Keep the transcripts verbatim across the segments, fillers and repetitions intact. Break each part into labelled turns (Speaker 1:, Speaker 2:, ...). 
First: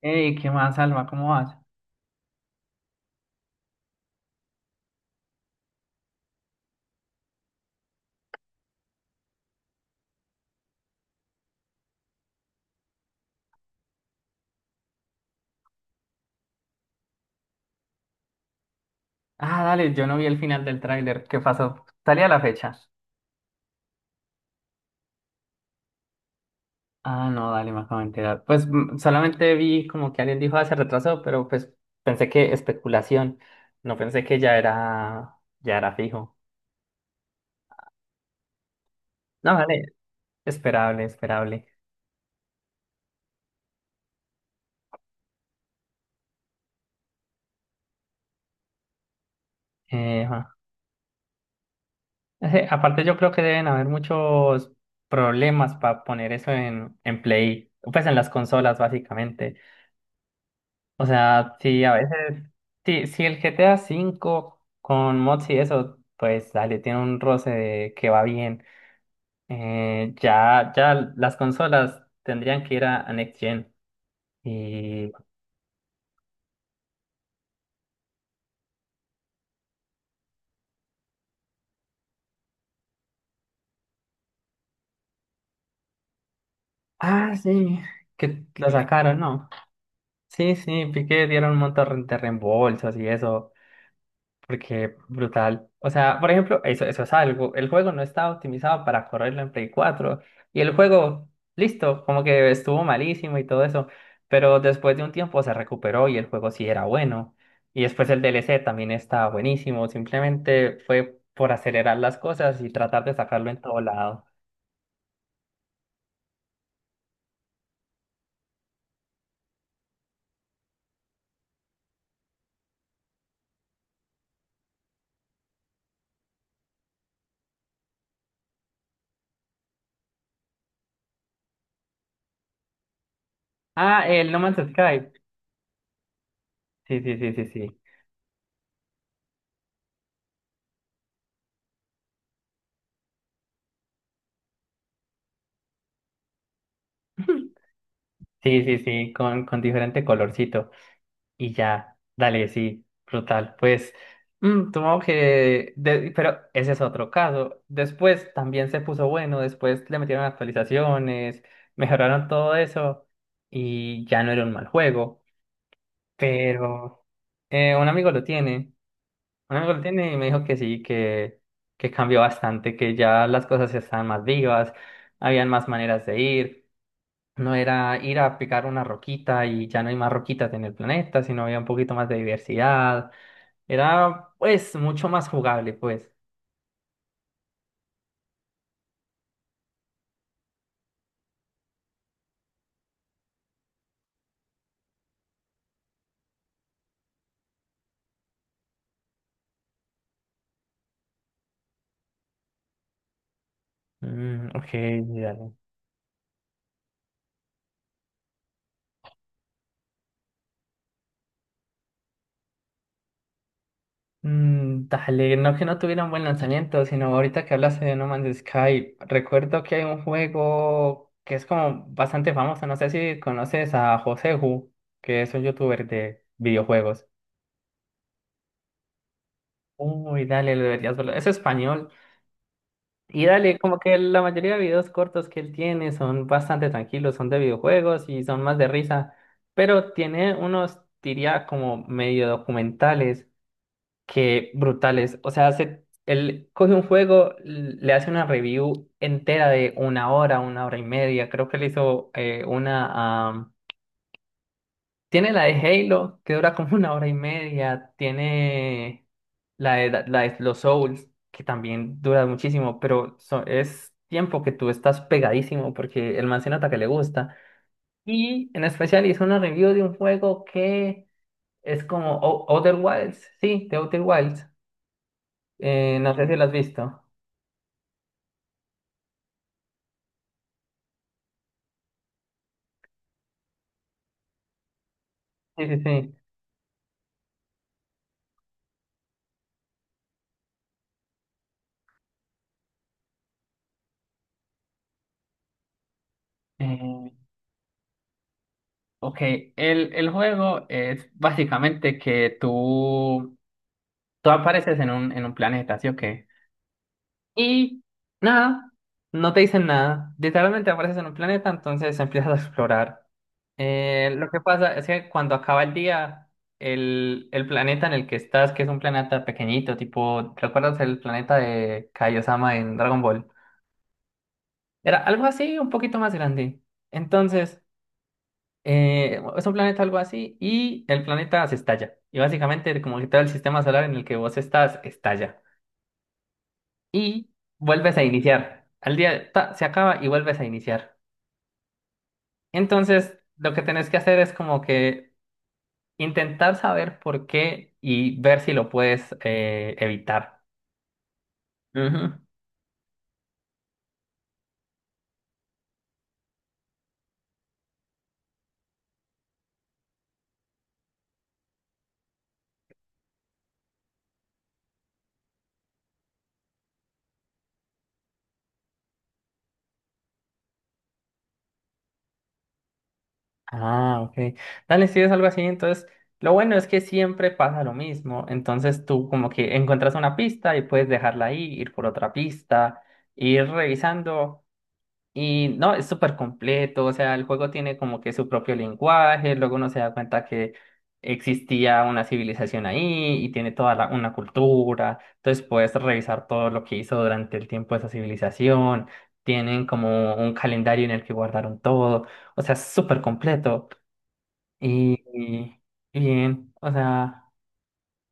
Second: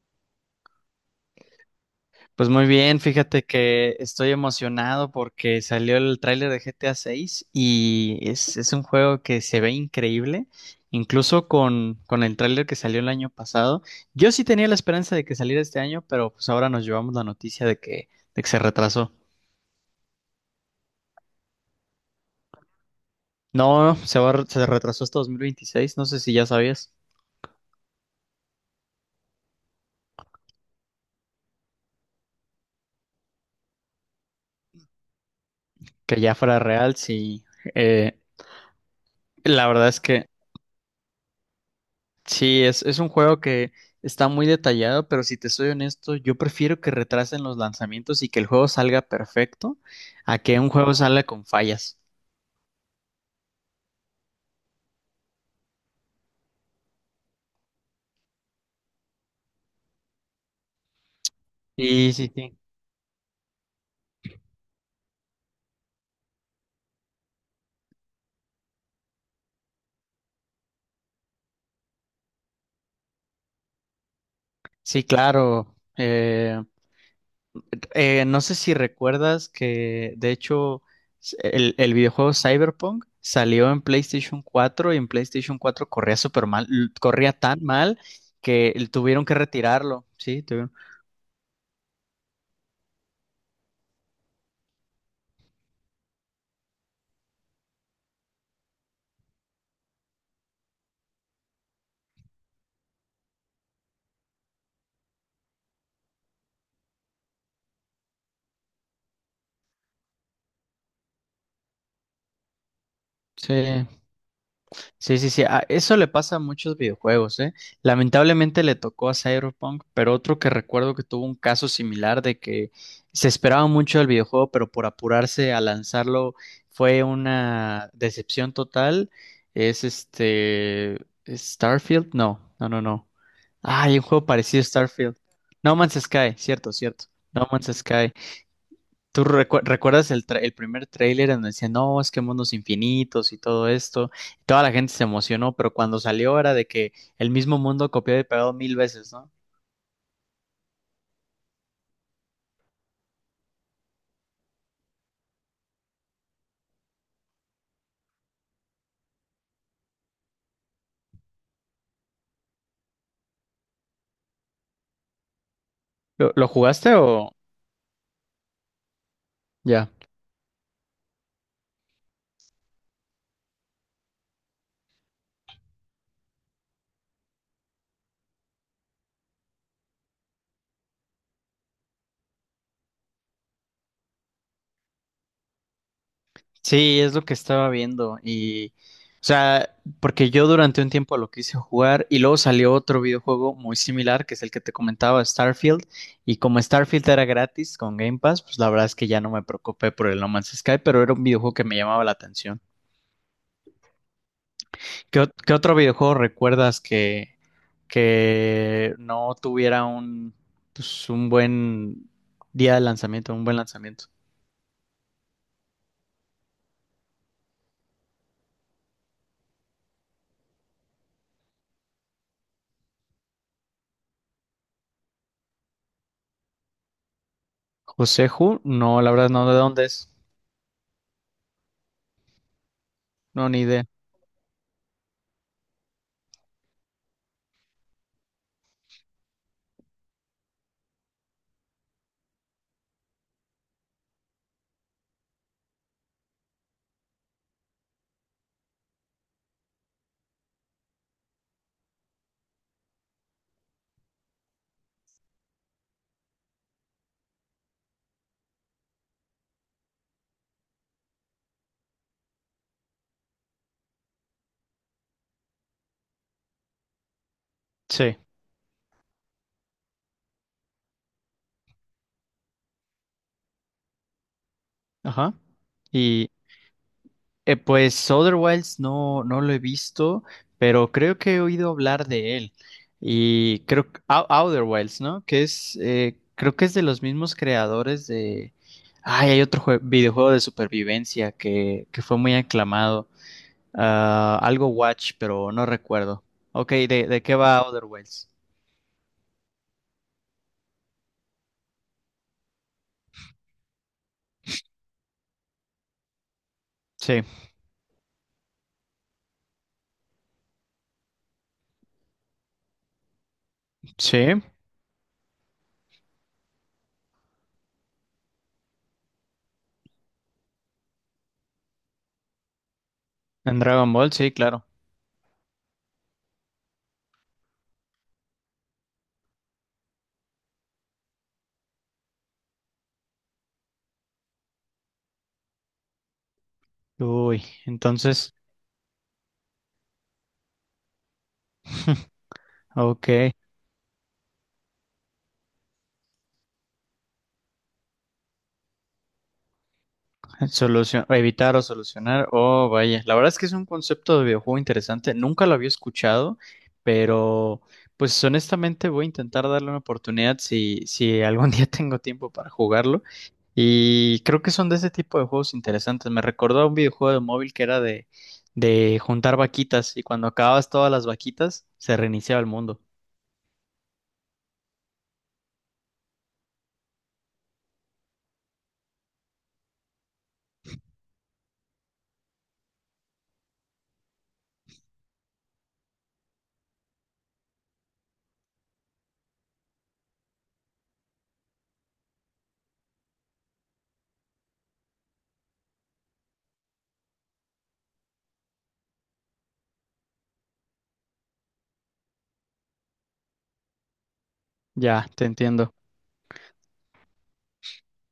Speaker 1: Ey, ¿qué más, Alma? ¿Cómo vas?
Speaker 2: Pues muy bien, fíjate que estoy emocionado porque salió el tráiler de G T A seis y es, es un juego que se ve increíble, incluso con, con el tráiler que salió el año pasado. Yo sí tenía la esperanza de que saliera este año, pero pues ahora nos llevamos la noticia de que, de que se retrasó.
Speaker 1: Ah, dale, yo no vi el final del tráiler. ¿Qué pasó? ¿Salía la fecha?
Speaker 2: No, se va, a re- se retrasó hasta dos mil veintiséis, no sé si ya sabías
Speaker 1: Ah, no, dale, me acabo de enterar. Pues mm, solamente vi como que alguien dijo, ah, se retrasó, pero pues pensé que especulación. No pensé que ya era, ya era
Speaker 2: que ya
Speaker 1: fijo.
Speaker 2: fuera real, sí. eh,
Speaker 1: No,
Speaker 2: la verdad
Speaker 1: dale,
Speaker 2: es que
Speaker 1: esperable, esperable.
Speaker 2: Sí, es, es un juego que está muy detallado, pero si te soy honesto, yo prefiero que retrasen los lanzamientos y que el juego salga perfecto
Speaker 1: Eh,
Speaker 2: a
Speaker 1: ajá.
Speaker 2: que un juego salga con fallas.
Speaker 1: Eh, aparte yo creo que deben haber muchos problemas para poner eso en, en, Play, pues en las consolas básicamente. O sea, sí, a
Speaker 2: Sí, sí,
Speaker 1: veces,
Speaker 2: sí.
Speaker 1: sí, si el G T A cinco con mods y eso, pues dale, tiene un roce de que va bien. Eh, ya, ya las consolas tendrían que ir a, a Next Gen.
Speaker 2: Sí,
Speaker 1: Y...
Speaker 2: claro. Eh, eh, no sé si recuerdas que, de hecho, s- el, el videojuego Cyberpunk salió en PlayStation cuatro y en PlayStation cuatro corría súper mal, l- corría
Speaker 1: Ah,
Speaker 2: tan
Speaker 1: sí,
Speaker 2: mal
Speaker 1: que lo
Speaker 2: que l-
Speaker 1: sacaron,
Speaker 2: tuvieron que
Speaker 1: ¿no?
Speaker 2: retirarlo. Sí,
Speaker 1: Sí,
Speaker 2: tuvieron.
Speaker 1: sí, vi que dieron un montón de reembolsos y eso. Porque brutal. O sea, por ejemplo, eso, eso es algo. El juego no estaba optimizado para correrlo en Play cuatro. Y el juego, listo, como que estuvo malísimo y todo eso. Pero después de un tiempo se recuperó y el juego sí era bueno. Y después el D L C también estaba buenísimo. Simplemente fue por acelerar las cosas y tratar de sacarlo en todo
Speaker 2: Sí.
Speaker 1: lado.
Speaker 2: Sí, sí, sí. A- eso le pasa a muchos videojuegos, ¿eh? Lamentablemente le tocó a Cyberpunk, pero otro que recuerdo que tuvo un caso similar de que se esperaba mucho del videojuego, pero por apurarse a lanzarlo fue una decepción total. Es este Starfield, no, no, no, no. Ah, hay un
Speaker 1: Ah,
Speaker 2: juego
Speaker 1: el No Man's
Speaker 2: parecido a
Speaker 1: Sky.
Speaker 2: Starfield. No Man's Sky, cierto,
Speaker 1: Sí,
Speaker 2: cierto.
Speaker 1: sí, sí, sí,
Speaker 2: No Man's
Speaker 1: sí.
Speaker 2: Sky. ¿Tú recu- recuerdas el, tra- el primer tráiler en donde decían, no, es que mundos infinitos y todo esto? Y toda la gente se emocionó, pero cuando salió era de que el mismo mundo copiado y pegado
Speaker 1: Sí,
Speaker 2: mil
Speaker 1: sí,
Speaker 2: veces,
Speaker 1: sí,
Speaker 2: ¿no?
Speaker 1: con, con diferente colorcito. Y ya, dale, sí, brutal. Pues, mm, supongo que, de- pero ese es otro caso. Después también se puso bueno, después le metieron actualizaciones, mejoraron todo eso y ya no era un mal juego.
Speaker 2: ¿Lo, lo jugaste
Speaker 1: Pero
Speaker 2: o
Speaker 1: eh, un amigo lo tiene, un amigo lo
Speaker 2: ya?
Speaker 1: tiene y me dijo que sí, que, que cambió bastante, que ya las cosas estaban más vivas, habían más maneras de ir. No era ir a picar una roquita y ya no hay más roquitas en el planeta, sino había un poquito más de diversidad. Era, pues, mucho más jugable, pues.
Speaker 2: Sí, es lo que estaba viendo y, o sea, porque yo durante un tiempo lo quise jugar y luego salió otro videojuego muy similar, que es el que te comentaba, Starfield, y como Starfield era gratis con Game Pass, pues la verdad es que ya no me preocupé por el No Man's Sky, pero era un videojuego que me llamaba la atención.
Speaker 1: Mm, ok,
Speaker 2: ¿Qué, ot-
Speaker 1: dale.
Speaker 2: qué otro videojuego recuerdas que, que no tuviera un, pues, un buen día de lanzamiento, un buen lanzamiento?
Speaker 1: Mm, dale, no que no tuviera un buen lanzamiento, sino ahorita que hablaste de No Man's Sky, recuerdo que hay un juego que es como bastante famoso, no sé si conoces a Joseju, que es un youtuber de videojuegos.
Speaker 2: Joseju, no, la verdad no, ¿de dónde es?
Speaker 1: Uy, dale, lo deberías verlo. Es español. Y
Speaker 2: No,
Speaker 1: dale,
Speaker 2: ni
Speaker 1: como
Speaker 2: idea.
Speaker 1: que la mayoría de videos cortos que él tiene son bastante tranquilos, son de videojuegos y son más de risa, pero tiene unos, diría, como medio documentales que brutales. O sea, hace, él coge un juego, l- le hace una review entera de una hora, una hora y media. Creo que le hizo eh, una tiene la de Halo, que dura como una hora y media. Tiene la de, la de, los Souls, que también dura muchísimo, pero so- es tiempo que tú estás pegadísimo porque el man se nota que le gusta.
Speaker 2: Sí,
Speaker 1: Y en especial hizo una review de un juego que es como O- Outer Wilds. Sí, de Outer Wilds.
Speaker 2: ajá.
Speaker 1: Eh, no sé
Speaker 2: Y,
Speaker 1: si lo has visto.
Speaker 2: Eh, pues Outer No, no lo he visto, pero creo que he oído hablar de él. Y creo que Ou- Outer Wilds, ¿no? Que
Speaker 1: Sí,
Speaker 2: es,
Speaker 1: sí, sí.
Speaker 2: eh, creo que es de los mismos creadores de... Ay, hay otro jue- videojuego de supervivencia que, que fue muy aclamado. Ah, algo Watch, pero no recuerdo. Ok, ¿de,
Speaker 1: Eh,
Speaker 2: de qué va Outer Wilds?
Speaker 1: ok, el, el juego es básicamente que tú, tú, apareces en un, en un planeta, ¿sí o qué?
Speaker 2: Sí,
Speaker 1: Y nada, no te dicen nada. Literalmente apareces en un planeta, entonces empiezas a explorar. Eh, lo que
Speaker 2: sí,
Speaker 1: pasa es que cuando acaba el día, el, el planeta en el que estás, que es un planeta pequeñito, tipo, ¿recuerdas el planeta de Kaiosama en Dragon Ball?
Speaker 2: en Dragon Ball, sí, claro.
Speaker 1: Era algo así, un poquito más grande. Entonces, eh, es un planeta algo así y el planeta se estalla. Y básicamente como que todo el sistema solar en el que vos estás estalla. Y
Speaker 2: Uy,
Speaker 1: vuelves a
Speaker 2: entonces,
Speaker 1: iniciar. Al día ta, se acaba y vuelves a iniciar. Entonces,
Speaker 2: ok.
Speaker 1: lo que tenés que hacer es como que intentar saber por qué y ver si lo puedes eh, evitar.
Speaker 2: Solución, evitar o
Speaker 1: Ujú.
Speaker 2: solucionar. Oh, vaya. La verdad es que es un concepto de videojuego interesante. Nunca lo había escuchado, pero pues honestamente voy a intentar darle una oportunidad si, si algún día tengo tiempo para jugarlo. Y creo que son de ese tipo de juegos interesantes. Me recordó a un videojuego de móvil que era de, de juntar vaquitas y cuando acababas todas las vaquitas se reiniciaba el mundo.
Speaker 1: Ah, ok. Dale, si es algo así, entonces lo bueno es que siempre pasa lo mismo. Entonces tú como que encuentras una pista y puedes dejarla ahí, ir por otra pista, ir revisando. Y no, es súper completo, o sea, el juego tiene como que su propio lenguaje, luego uno se da cuenta que existía una civilización ahí y tiene toda la- una cultura, entonces puedes revisar todo lo que hizo durante el tiempo esa civilización, tienen como un calendario en el que guardaron todo, o sea, es súper completo y,
Speaker 2: Ya, te entiendo.
Speaker 1: y bien, o sea,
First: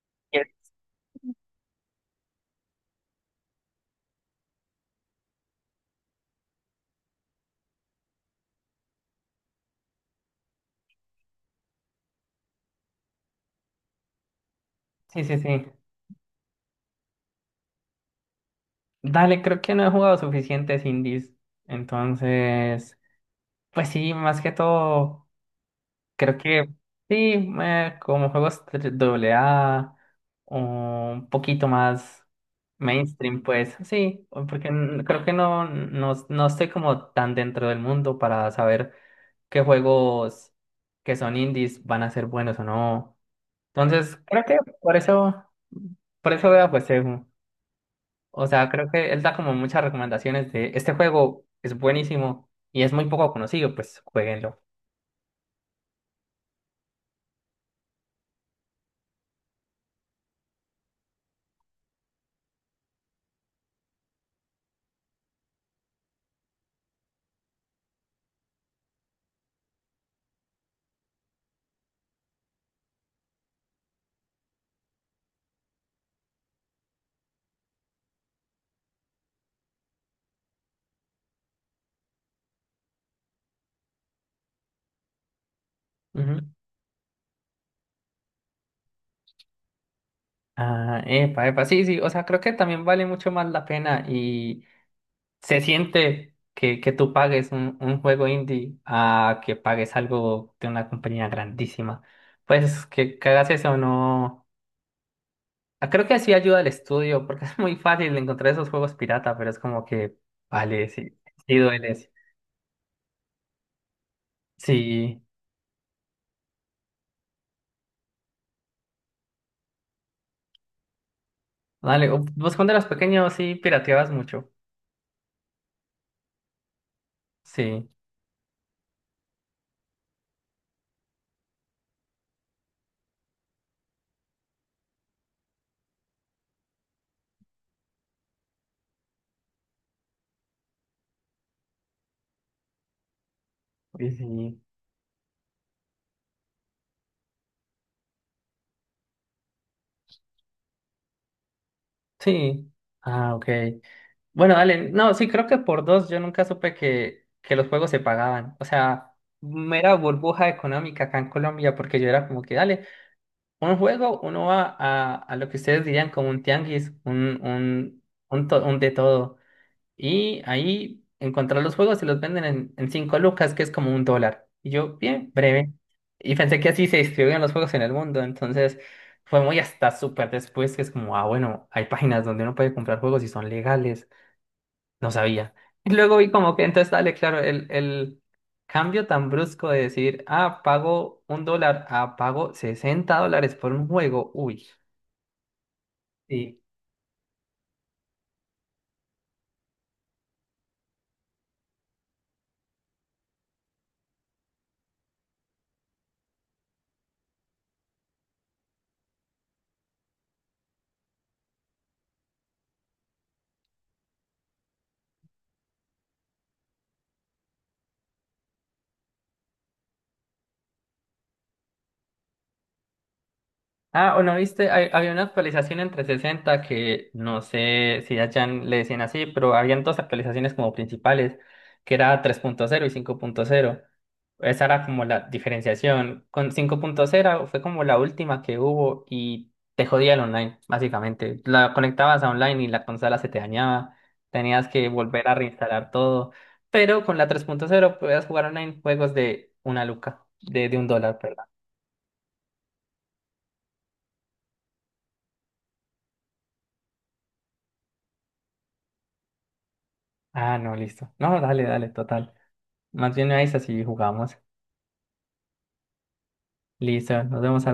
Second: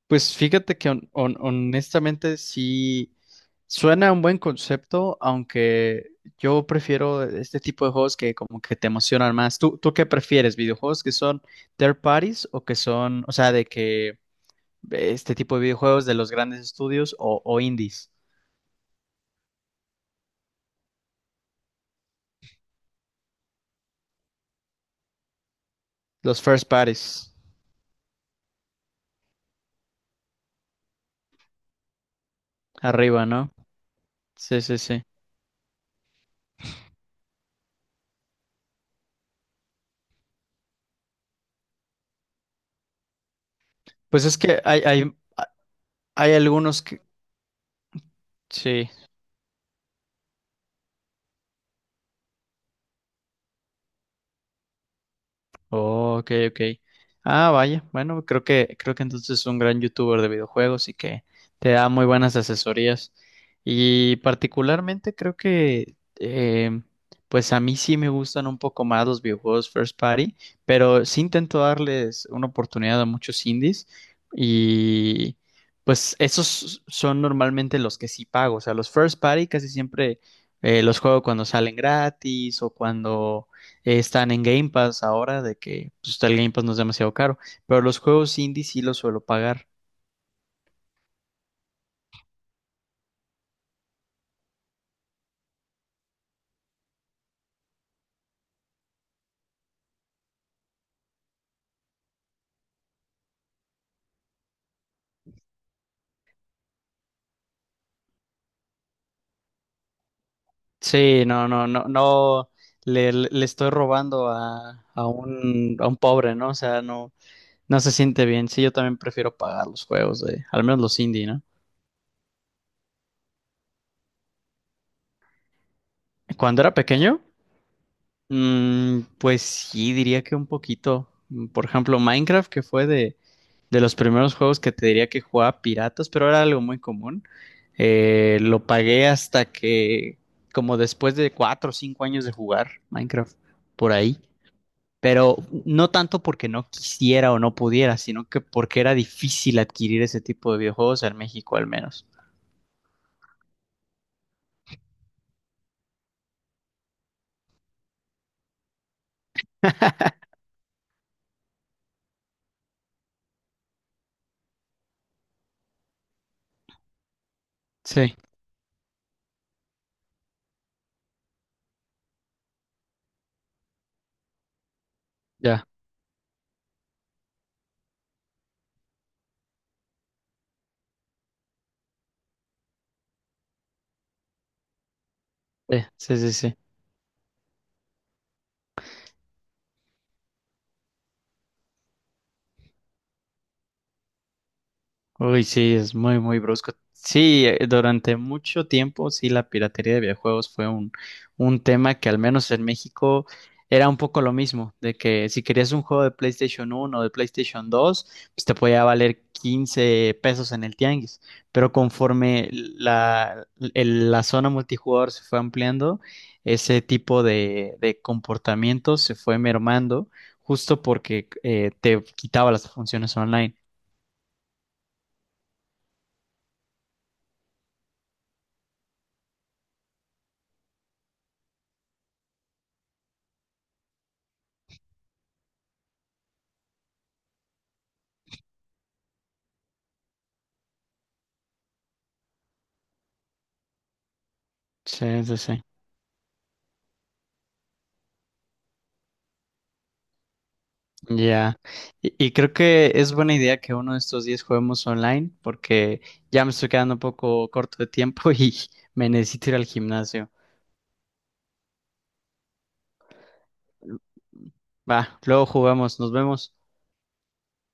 Speaker 2: Pues
Speaker 1: Yes.
Speaker 2: fíjate que hon- hon- honestamente sí suena un buen concepto, aunque yo prefiero e-, este tipo de juegos que como que te emocionan más. ¿Tú, tú qué prefieres? ¿Videojuegos que son third parties o que son, o sea, de que
Speaker 1: Sí,
Speaker 2: este
Speaker 1: sí,
Speaker 2: tipo de
Speaker 1: sí.
Speaker 2: videojuegos de los grandes estudios o, o indies?
Speaker 1: Dale, creo que no he jugado suficientes indies, entonces, pues sí, más que todo. Creo
Speaker 2: Los first
Speaker 1: que
Speaker 2: parties,
Speaker 1: sí, eh, como juegos doble A, un poquito más
Speaker 2: arriba,
Speaker 1: mainstream,
Speaker 2: ¿no?
Speaker 1: pues sí,
Speaker 2: Sí,
Speaker 1: porque
Speaker 2: sí, sí.
Speaker 1: n- creo que no, no, no estoy como tan dentro del mundo para saber qué juegos que son indies van a ser buenos o no. Entonces,
Speaker 2: Pues es
Speaker 1: creo que
Speaker 2: que hay,
Speaker 1: por
Speaker 2: hay,
Speaker 1: eso, por
Speaker 2: hay
Speaker 1: eso veo
Speaker 2: algunos
Speaker 1: pues
Speaker 2: que...
Speaker 1: Segu. O sea,
Speaker 2: Sí.
Speaker 1: creo que él da como muchas recomendaciones de este juego es buenísimo y es muy poco conocido, pues jueguenlo.
Speaker 2: Oh, ok, ok. Ah, vaya. Bueno, creo que, creo que entonces es un gran youtuber de videojuegos y que te da muy buenas asesorías. Y particularmente creo que eh, pues a mí sí me gustan un poco más los videojuegos first party, pero sí intento darles una oportunidad a muchos indies. Y pues esos son normalmente los que sí pago. O sea, los first party casi siempre eh, los juego cuando salen gratis o cuando eh, están en Game Pass ahora, de que pues, el Game Pass no es demasiado caro, pero los juegos indie sí los suelo pagar.
Speaker 1: Ah, epa, epa, sí, sí, o sea, creo que también vale mucho más la pena y se siente que, que, tú pagues un, un juego indie a que pagues algo de una compañía grandísima. Pues que, que hagas eso, no. Ah, creo que así ayuda al estudio, porque es muy fácil encontrar esos juegos pirata, pero es como que, vale, sí,
Speaker 2: Sí, no,
Speaker 1: sí
Speaker 2: no, no,
Speaker 1: duele. Sí,
Speaker 2: no le, le- le estoy robando a, a
Speaker 1: sí,
Speaker 2: un, a un pobre, ¿no? O sea, no, no se siente bien. Sí, yo también prefiero pagar los juegos de, al menos los indie, ¿no?
Speaker 1: vale, o- vos cuando eras pequeño sí pirateabas mucho.
Speaker 2: Cuando era pequeño,
Speaker 1: Sí,
Speaker 2: mm, pues sí, diría que un poquito. Mm, por ejemplo, Minecraft, que fue de de los primeros juegos que te diría que jugaba piratas, pero era algo muy común. Eh, lo pagué hasta que, como después de cuatro o cinco años de jugar Minecraft, por
Speaker 1: y
Speaker 2: ahí.
Speaker 1: sí,
Speaker 2: Pero no tanto porque no quisiera o no pudiera, sino que porque era difícil adquirir ese tipo de videojuegos en México al menos.
Speaker 1: sí. Ah, ok. Bueno, dale, no, sí, creo que por dos yo nunca supe que, que los juegos se pagaban. O sea, mera burbuja económica acá en Colombia, porque yo era como que, dale, un juego, uno va a, a, lo que ustedes dirían como un tianguis, un, un,
Speaker 2: Sí,
Speaker 1: un, to- un de todo. Y ahí encontrar los juegos y los venden en, en cinco lucas, que es como un dólar. Y yo, bien,
Speaker 2: ya.
Speaker 1: breve. Y pensé que así se distribuían los juegos en el mundo. Entonces fue muy hasta súper después que es como, ah, bueno, hay páginas donde uno puede comprar juegos y son legales. No sabía. Y luego
Speaker 2: Sí, sí,
Speaker 1: vi
Speaker 2: sí.
Speaker 1: como
Speaker 2: Sí.
Speaker 1: que entonces dale, claro, el, el cambio tan brusco de decir, ah, pago un dólar, ah, pago sesenta dólares por un juego. Uy,
Speaker 2: Uy, sí, es muy, muy
Speaker 1: sí.
Speaker 2: brusco. Sí, eh, durante mucho tiempo, sí, la piratería de videojuegos fue un, un tema que al menos en México era un poco lo mismo, de que si querías un juego de PlayStation uno o de PlayStation dos pues te podía valer quince pesos en el tianguis, pero conforme la, el- la zona multijugador se fue ampliando, ese tipo de, de comportamiento se fue mermando justo porque eh, te quitaba las funciones online.
Speaker 1: Ah, o no viste, Hay- había una actualización en trescientos sesenta que no sé si allá le decían así, pero habían dos actualizaciones como principales, que era tres punto cero y cinco punto cero. Esa era como la diferenciación. Con cinco punto cero fue como la última que hubo y te jodía el online, básicamente. La conectabas a online y la consola se te dañaba. Tenías que
Speaker 2: Sí,
Speaker 1: volver a
Speaker 2: sí, sí.
Speaker 1: reinstalar todo. Pero con la tres punto cero podías jugar online juegos de una luca, de, de, un dólar, perdón.
Speaker 2: Ya, Y, y creo que es buena idea que uno de estos días juguemos online porque ya me estoy quedando un poco corto de tiempo y me necesito ir al gimnasio.
Speaker 1: Ah, no, listo. No, dale, dale, total. Más bien me avisas y jugamos.
Speaker 2: Va, luego jugamos, nos vemos.
Speaker 1: Listo, nos vemos al